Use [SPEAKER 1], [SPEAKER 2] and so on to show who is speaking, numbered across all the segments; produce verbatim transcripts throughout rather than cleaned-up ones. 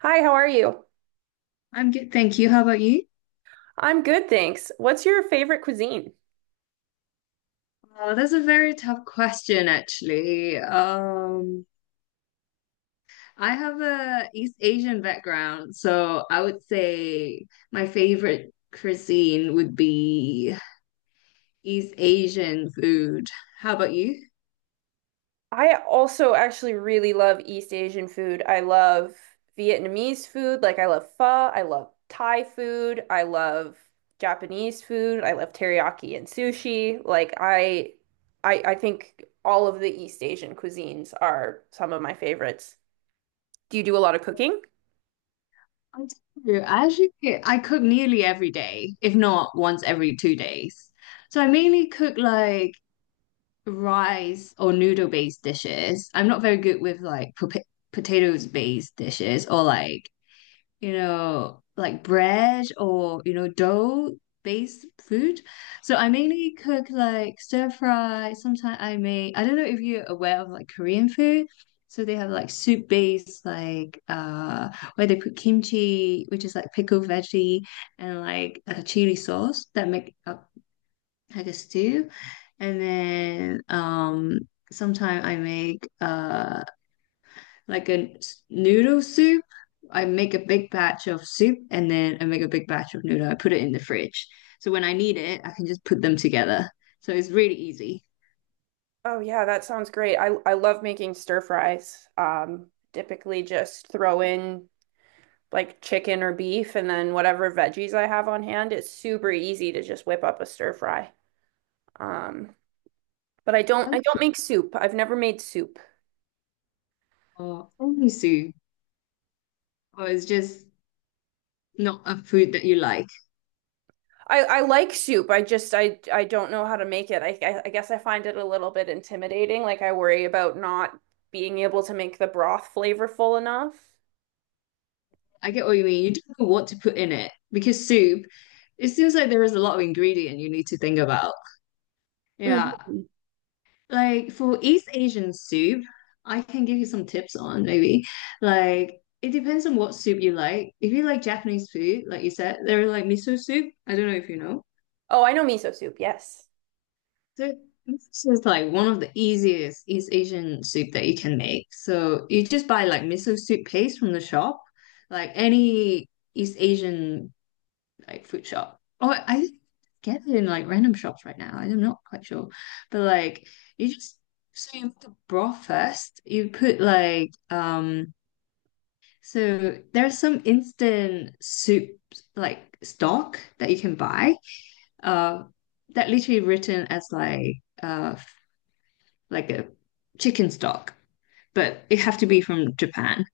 [SPEAKER 1] Hi, how are you?
[SPEAKER 2] I'm good, thank you. How about you?
[SPEAKER 1] I'm good, thanks. What's your favorite cuisine?
[SPEAKER 2] Uh, that's a very tough question, actually. Um, I have a East Asian background, so I would say my favorite cuisine would be East Asian food. How about you?
[SPEAKER 1] I also actually really love East Asian food. I love Vietnamese food, like I love pho, I love Thai food, I love Japanese food, I love teriyaki and sushi. Like I I I think all of the East Asian cuisines are some of my favorites. Do you do a lot of cooking?
[SPEAKER 2] I do. I actually I cook nearly every day, if not once every two days. So I mainly cook like rice or noodle based dishes. I'm not very good with like pota- potatoes based dishes, or like you know, like bread, or you know, dough-based food. So I mainly cook like stir fry. Sometimes I make, I don't know if you're aware of like Korean food. So they have like soup-based, like uh where they put kimchi, which is like pickled veggie, and like a chili sauce that make up like a stew. And then um sometimes I make uh like a s- noodle soup. I make a big batch of soup, and then I make a big batch of noodle. I put it in the fridge. So when I need it, I can just put them together. So it's really easy.
[SPEAKER 1] Oh yeah, that sounds great. I I love making stir fries. Um, typically just throw in like chicken or beef and then whatever veggies I have on hand. It's super easy to just whip up a stir fry. Um, but I don't I don't make soup. I've never made soup.
[SPEAKER 2] Or soup, or it's just not a food that you like.
[SPEAKER 1] I, I like soup. I just I I don't know how to make it. I, I I guess I find it a little bit intimidating. Like I worry about not being able to make the broth flavorful enough.
[SPEAKER 2] I get what you mean. You don't know what to put in it, because soup, it seems like there is a lot of ingredient you need to think about. Yeah.
[SPEAKER 1] Mhm.
[SPEAKER 2] Like for East Asian soup, I can give you some tips on maybe. Like it depends on what soup you like. If you like Japanese food, like you said, they're like miso soup. I don't know if you know.
[SPEAKER 1] Oh, I know miso soup. Yes.
[SPEAKER 2] So this is like one of the easiest East Asian soup that you can make. So you just buy like miso soup paste from the shop, like any East Asian like food shop. Oh, I get it in like random shops right now. I'm not quite sure. But like you just so you make the broth first. You put like um so there's some instant soup like stock that you can buy. Uh that literally written as like uh like a chicken stock. But it have to be from Japan.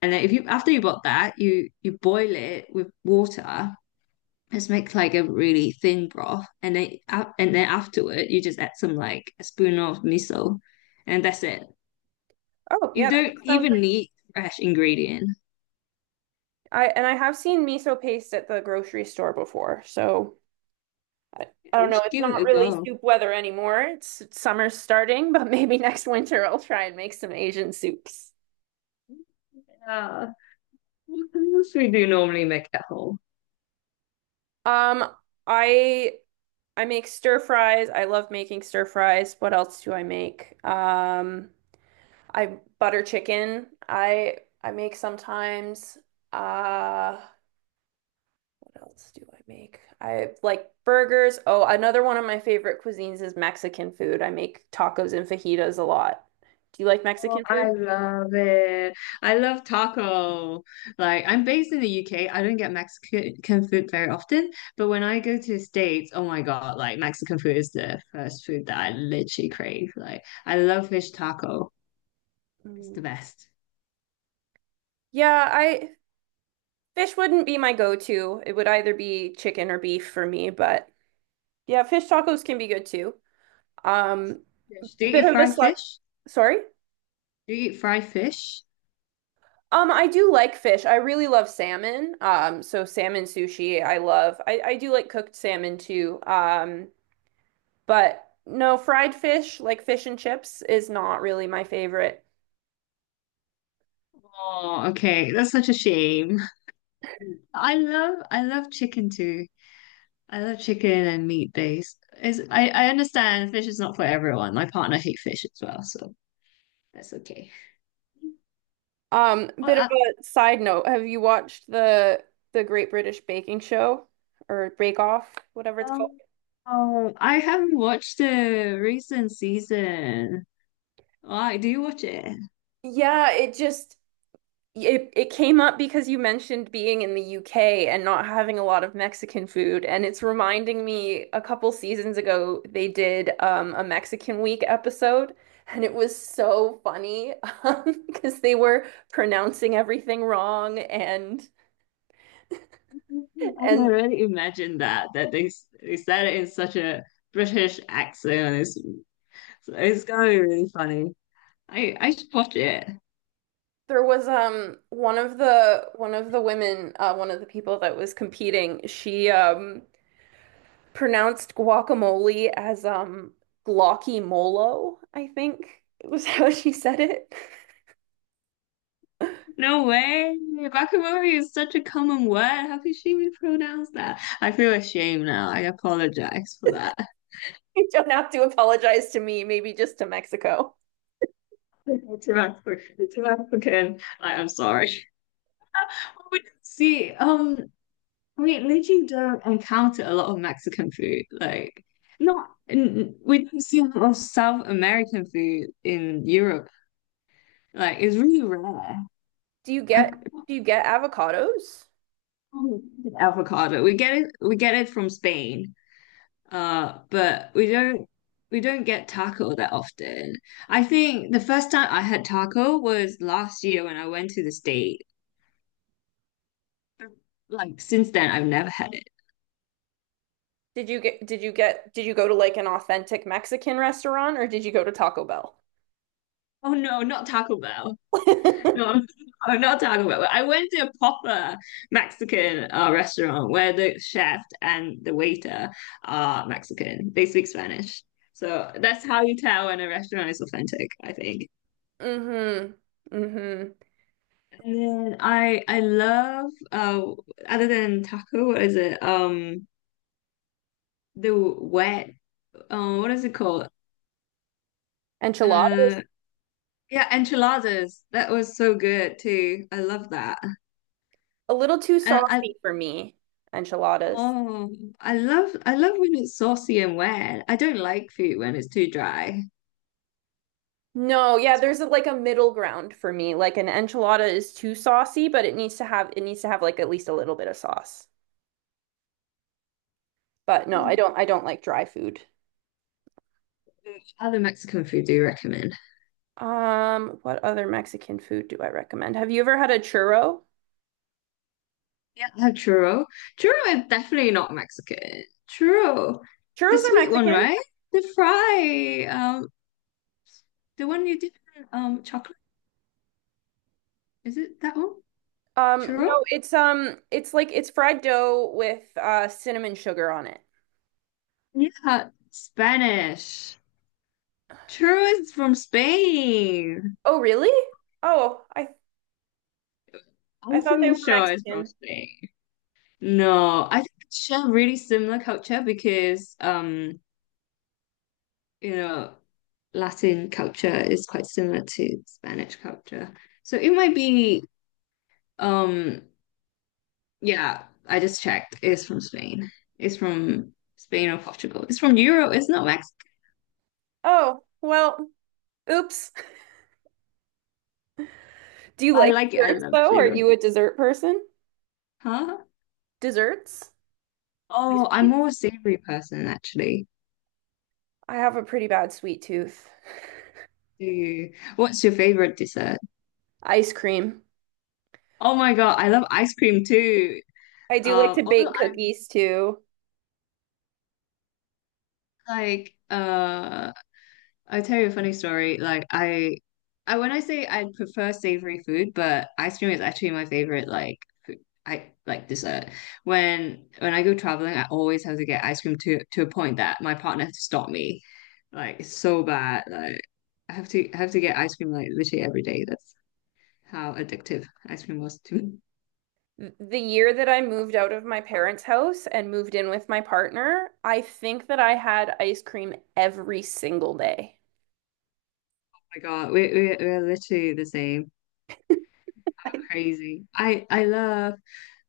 [SPEAKER 2] And then if you after you bought that, you you boil it with water, just make like a really thin broth, and then a- and then afterward you just add some like a spoon of miso, and that's it.
[SPEAKER 1] Oh,
[SPEAKER 2] You
[SPEAKER 1] yeah, that
[SPEAKER 2] don't
[SPEAKER 1] does sound
[SPEAKER 2] even
[SPEAKER 1] pretty.
[SPEAKER 2] need fresh ingredient.
[SPEAKER 1] I and I have seen miso paste at the grocery store before. So I, I
[SPEAKER 2] Yeah,
[SPEAKER 1] don't
[SPEAKER 2] you
[SPEAKER 1] know.
[SPEAKER 2] should
[SPEAKER 1] It's
[SPEAKER 2] give it
[SPEAKER 1] not
[SPEAKER 2] a
[SPEAKER 1] really
[SPEAKER 2] go.
[SPEAKER 1] soup weather anymore. It's, it's summer's starting, but maybe next winter I'll try and make some Asian soups.
[SPEAKER 2] Yeah. What else we do normally make at home?
[SPEAKER 1] Um, I I make stir fries. I love making stir fries. What else do I make? Um, I butter chicken. I I make sometimes. Uh What else do I make? I like burgers. Oh, another one of my favorite cuisines is Mexican food. I make tacos and fajitas a lot. Do you like
[SPEAKER 2] Oh,
[SPEAKER 1] Mexican
[SPEAKER 2] I
[SPEAKER 1] food?
[SPEAKER 2] love it. I love taco. Like, I'm based in the U K. I don't get Mexican food very often, but when I go to the States, oh my God, like Mexican food is the first food that I literally crave. Like, I love fish taco. It's
[SPEAKER 1] Mm.
[SPEAKER 2] the best.
[SPEAKER 1] Yeah, I fish wouldn't be my go-to. It would either be chicken or beef for me, but yeah, fish tacos can be good too. Um,
[SPEAKER 2] Fish. Do you
[SPEAKER 1] bit
[SPEAKER 2] eat
[SPEAKER 1] of a
[SPEAKER 2] fried
[SPEAKER 1] slight,
[SPEAKER 2] fish?
[SPEAKER 1] sorry.
[SPEAKER 2] Do you eat fried fish?
[SPEAKER 1] Um, I do like fish. I really love salmon. Um, so salmon sushi, I love. I, I do like cooked salmon too. Um, but no, fried fish, like fish and chips, is not really my favorite.
[SPEAKER 2] Oh, okay. That's such a shame. I love I love chicken too. I love chicken and meat based. Is I, I understand fish is not for everyone. My partner hates fish as well, so that's okay.
[SPEAKER 1] Um,
[SPEAKER 2] Well,
[SPEAKER 1] bit of
[SPEAKER 2] I,
[SPEAKER 1] a side note. Have you watched the the Great British Baking Show or Bake Off, whatever it's called?
[SPEAKER 2] um, oh, I haven't watched the recent season. Why do you watch it?
[SPEAKER 1] Yeah, it just It it came up because you mentioned being in the U K and not having a lot of Mexican food, and it's reminding me a couple seasons ago they did um, a Mexican Week episode, and it was so funny um, because they were pronouncing everything wrong and
[SPEAKER 2] I can
[SPEAKER 1] and
[SPEAKER 2] already imagine that that they s- they said it in such a British accent. It's so it's gonna be really funny. I I should watch it.
[SPEAKER 1] there was um one of the one of the women uh, one of the people that was competing she um pronounced guacamole as um glocky molo, I think it was how she said it.
[SPEAKER 2] No way. Bakamori is such a common word. How could she mispronounce that? I feel ashamed now. I apologize for that.
[SPEAKER 1] You don't have to apologize to me, maybe just to Mexico.
[SPEAKER 2] To African, to African. I am sorry. But see, um, we literally don't encounter a lot of Mexican food. Like, not n- we don't see a lot of South American food in Europe. Like, it's really rare.
[SPEAKER 1] Do you get
[SPEAKER 2] I,
[SPEAKER 1] do you get avocados?
[SPEAKER 2] oh, avocado. We get it we get it from Spain. Uh, but we don't we don't get taco that often. I think the first time I had taco was last year when I went to the States. Like since then I've never had it.
[SPEAKER 1] Did you get did you get did you go to like an authentic Mexican restaurant or did you go to Taco Bell?
[SPEAKER 2] Oh no, not Taco Bell. No, I not Taco Bell. I went to a proper Mexican uh, restaurant where the chef and the waiter are Mexican. They speak Spanish. So that's how you tell when a restaurant is authentic, I think.
[SPEAKER 1] Mm-hmm. Mm-hmm.
[SPEAKER 2] And then I I love uh other than taco, what is it? Um the wet um what is it called? Uh
[SPEAKER 1] Enchiladas?
[SPEAKER 2] yeah, enchiladas. That was so good too. I love that.
[SPEAKER 1] A little too
[SPEAKER 2] And I
[SPEAKER 1] saucy for me. Enchiladas.
[SPEAKER 2] oh I love I love when it's saucy and wet. I don't like food when it's too dry.
[SPEAKER 1] No, yeah,
[SPEAKER 2] That's what
[SPEAKER 1] there's a, like a middle ground for me. Like an enchilada is too saucy, but it needs to have it needs to have like at least a little bit of sauce. But no,
[SPEAKER 2] what
[SPEAKER 1] I
[SPEAKER 2] is-
[SPEAKER 1] don't I don't like dry food.
[SPEAKER 2] Other Mexican food do you recommend?
[SPEAKER 1] Um, what other Mexican food do I recommend? Have you ever had a churro?
[SPEAKER 2] Yeah, I have churro. Churro is definitely not Mexican. Churro. The
[SPEAKER 1] Churros are
[SPEAKER 2] sweet one,
[SPEAKER 1] Mexican.
[SPEAKER 2] right? The fry. Um The one you did um chocolate, is it that one?
[SPEAKER 1] Um, no,
[SPEAKER 2] Churro?
[SPEAKER 1] it's um, it's like it's fried dough with uh cinnamon sugar on it.
[SPEAKER 2] Yeah, Spanish. Churro is from Spain.
[SPEAKER 1] Oh, really? Oh, I I
[SPEAKER 2] I'm
[SPEAKER 1] thought they
[SPEAKER 2] pretty
[SPEAKER 1] were
[SPEAKER 2] sure it's from
[SPEAKER 1] Mexican.
[SPEAKER 2] Spain. No, I think it's share really similar culture because um, you know, Latin culture is quite similar to Spanish culture. So it might be um yeah, I just checked. It's from Spain. It's from Spain or Portugal. It's from Europe, it's not Mexico.
[SPEAKER 1] Oh, well, oops. Do you
[SPEAKER 2] I
[SPEAKER 1] like
[SPEAKER 2] like it, I
[SPEAKER 1] desserts
[SPEAKER 2] love
[SPEAKER 1] though? Are
[SPEAKER 2] churro.
[SPEAKER 1] you a dessert person?
[SPEAKER 2] Huh?
[SPEAKER 1] Desserts? Like
[SPEAKER 2] Oh, I'm
[SPEAKER 1] Sweets?
[SPEAKER 2] more a savory person actually.
[SPEAKER 1] I have a pretty bad sweet tooth.
[SPEAKER 2] Do you? What's your favorite dessert?
[SPEAKER 1] Ice cream.
[SPEAKER 2] Oh my God, I love ice cream too.
[SPEAKER 1] I do like
[SPEAKER 2] Uh,
[SPEAKER 1] to
[SPEAKER 2] although
[SPEAKER 1] bake
[SPEAKER 2] I'm
[SPEAKER 1] cookies too.
[SPEAKER 2] like, uh, I tell you a funny story. Like I, I when I say I prefer savory food, but ice cream is actually my favorite. Like food, I like dessert. When when I go traveling, I always have to get ice cream to to a point that my partner has to stop me. Like it's so bad. Like I have to I have to get ice cream like literally every day. How addictive ice cream was to me. Oh
[SPEAKER 1] The year that I moved out of my parents' house and moved in with my partner, I think that I had ice cream every single day.
[SPEAKER 2] my God, we we we're literally the same. Crazy. I I love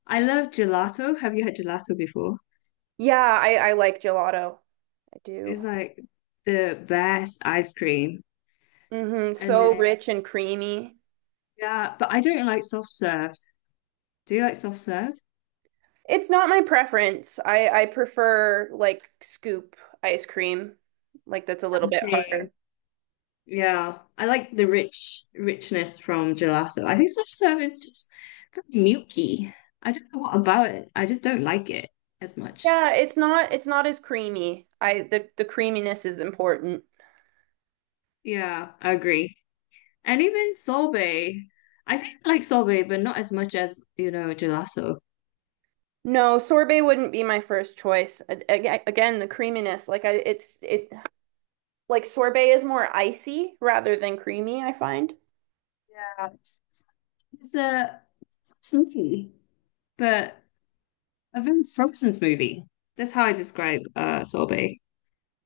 [SPEAKER 2] I love gelato. Have you had gelato before?
[SPEAKER 1] Yeah, I, I like gelato. I
[SPEAKER 2] It's
[SPEAKER 1] do.
[SPEAKER 2] like the best ice cream.
[SPEAKER 1] Hmm.
[SPEAKER 2] And
[SPEAKER 1] So
[SPEAKER 2] then
[SPEAKER 1] rich and creamy.
[SPEAKER 2] yeah, but I don't like soft served. Do you like soft served?
[SPEAKER 1] It's not my preference. I, I prefer like scoop ice cream. Like that's a little
[SPEAKER 2] The
[SPEAKER 1] bit
[SPEAKER 2] same.
[SPEAKER 1] harder.
[SPEAKER 2] Yeah, I like the rich richness from gelato. I think soft serve is just very milky. I don't know what about it. I just don't like it as much.
[SPEAKER 1] Yeah, it's not it's not as creamy. I the, the creaminess is important.
[SPEAKER 2] Yeah, I agree. And even sorbet. I think I like sorbet, but not as much as, you know, gelato.
[SPEAKER 1] No, sorbet wouldn't be my first choice. A- a- Again, the creaminess, like I it's it like sorbet is more icy rather than creamy, I find.
[SPEAKER 2] Yeah. It's a smoothie, but a very frozen smoothie. That's how I describe uh sorbet.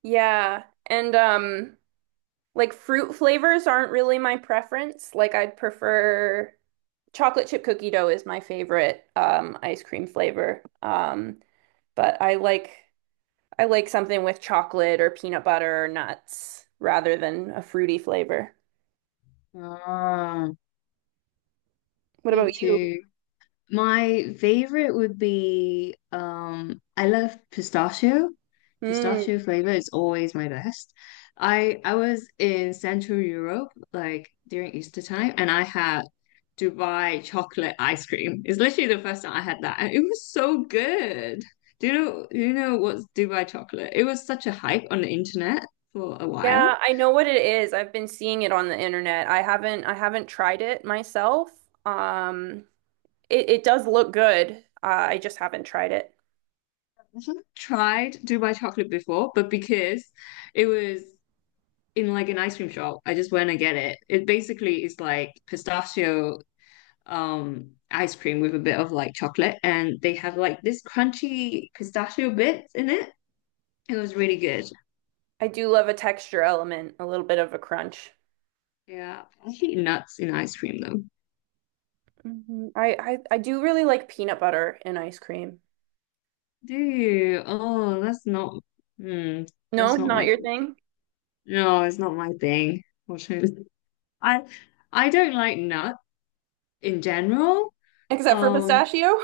[SPEAKER 1] Yeah. And um like fruit flavors aren't really my preference. Like I'd prefer chocolate chip cookie dough is my favorite um, ice cream flavor. Um, but I like I like something with chocolate or peanut butter or nuts rather than a fruity flavor.
[SPEAKER 2] Ah,
[SPEAKER 1] What about
[SPEAKER 2] me
[SPEAKER 1] you?
[SPEAKER 2] too. My favorite would be um I love pistachio.
[SPEAKER 1] Mm.
[SPEAKER 2] Pistachio flavor is always my best. I I was in Central Europe like during Easter time, and I had Dubai chocolate ice cream. It's literally the first time I had that, and it was so good. Do you know do you know what's Dubai chocolate? It was such a hype on the internet for a
[SPEAKER 1] Yeah,
[SPEAKER 2] while.
[SPEAKER 1] I know what it is. I've been seeing it on the internet. I haven't I haven't tried it myself. Um, it, it does look good. Uh, I just haven't tried it.
[SPEAKER 2] I haven't tried Dubai chocolate before, but because it was in like an ice cream shop. I just went and get it. It basically is like pistachio um ice cream with a bit of like chocolate, and they have like this crunchy pistachio bits in it. It was really good.
[SPEAKER 1] I do love a texture element, a little bit of a crunch.
[SPEAKER 2] Yeah. I hate nuts in ice cream though.
[SPEAKER 1] Hmm. I, I I do really like peanut butter in ice cream.
[SPEAKER 2] Do you? Oh, that's not hmm,
[SPEAKER 1] No,
[SPEAKER 2] that's not
[SPEAKER 1] not
[SPEAKER 2] my cup
[SPEAKER 1] your
[SPEAKER 2] of tea.
[SPEAKER 1] thing,
[SPEAKER 2] No, it's not my thing. Unfortunately. I I don't like nuts in general.
[SPEAKER 1] except for
[SPEAKER 2] Um
[SPEAKER 1] pistachio.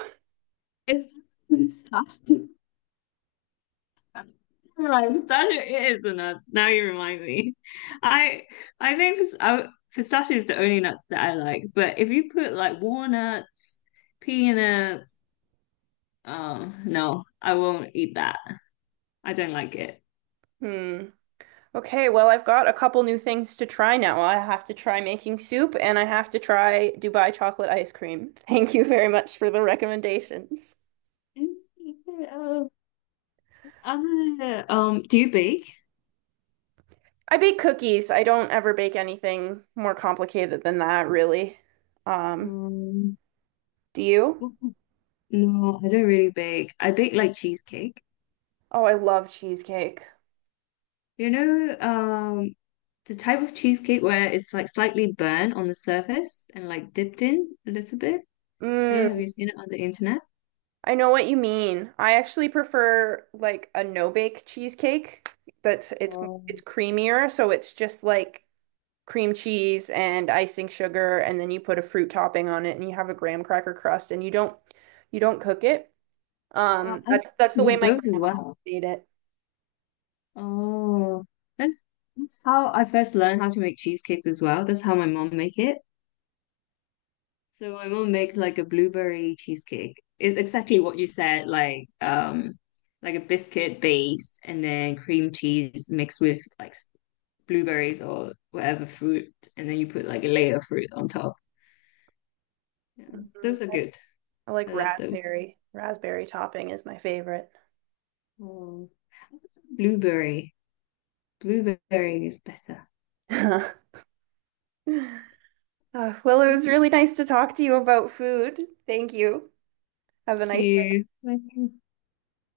[SPEAKER 2] it's pistachio. Pistachio it is the nuts. Now you remind me. I I think pis- I, pistachio is the only nuts that I like. But if you put like walnuts, peanuts, um, no, I won't eat that. I don't like it.
[SPEAKER 1] Hmm. Okay, well, I've got a couple new things to try now. I have to try making soup and I have to try Dubai chocolate ice cream. Thank you very much for the recommendations.
[SPEAKER 2] Um, I, um, do you bake?
[SPEAKER 1] I bake cookies. I don't ever bake anything more complicated than that, really. Um,
[SPEAKER 2] Um,
[SPEAKER 1] do you?
[SPEAKER 2] no, I don't really bake. I bake like cheesecake.
[SPEAKER 1] Oh, I love cheesecake.
[SPEAKER 2] You know, um, the type of cheesecake where it's like slightly burnt on the surface and like dipped in a little bit. I don't know, have
[SPEAKER 1] Mm.
[SPEAKER 2] you seen it on the internet?
[SPEAKER 1] I know what you mean. I actually prefer like a no-bake cheesecake that's it's it's
[SPEAKER 2] Um,
[SPEAKER 1] creamier, so it's just like cream cheese and icing sugar and then you put a fruit topping on it and you have a graham cracker crust and you don't you don't cook it.
[SPEAKER 2] Oh,
[SPEAKER 1] Um
[SPEAKER 2] I
[SPEAKER 1] that's
[SPEAKER 2] used
[SPEAKER 1] that's
[SPEAKER 2] to
[SPEAKER 1] the way
[SPEAKER 2] make
[SPEAKER 1] my
[SPEAKER 2] those as
[SPEAKER 1] grandma
[SPEAKER 2] well.
[SPEAKER 1] made it.
[SPEAKER 2] Oh, that's that's how I first learned how to make cheesecakes as well. That's how my mom make it. So my mom make like a blueberry cheesecake. It's exactly what you said, like um, like a biscuit based, and then cream cheese mixed with like blueberries or whatever fruit, and then you put like a layer of fruit on top. Yeah,
[SPEAKER 1] Mhm.
[SPEAKER 2] those are good.
[SPEAKER 1] I like
[SPEAKER 2] I love those.
[SPEAKER 1] raspberry. Raspberry topping is my favorite.
[SPEAKER 2] Oh. Blueberry. Blueberry is better.
[SPEAKER 1] Uh, well, it
[SPEAKER 2] Thank
[SPEAKER 1] was really nice to talk to you about food. Thank you. Have a nice
[SPEAKER 2] you. Thank you.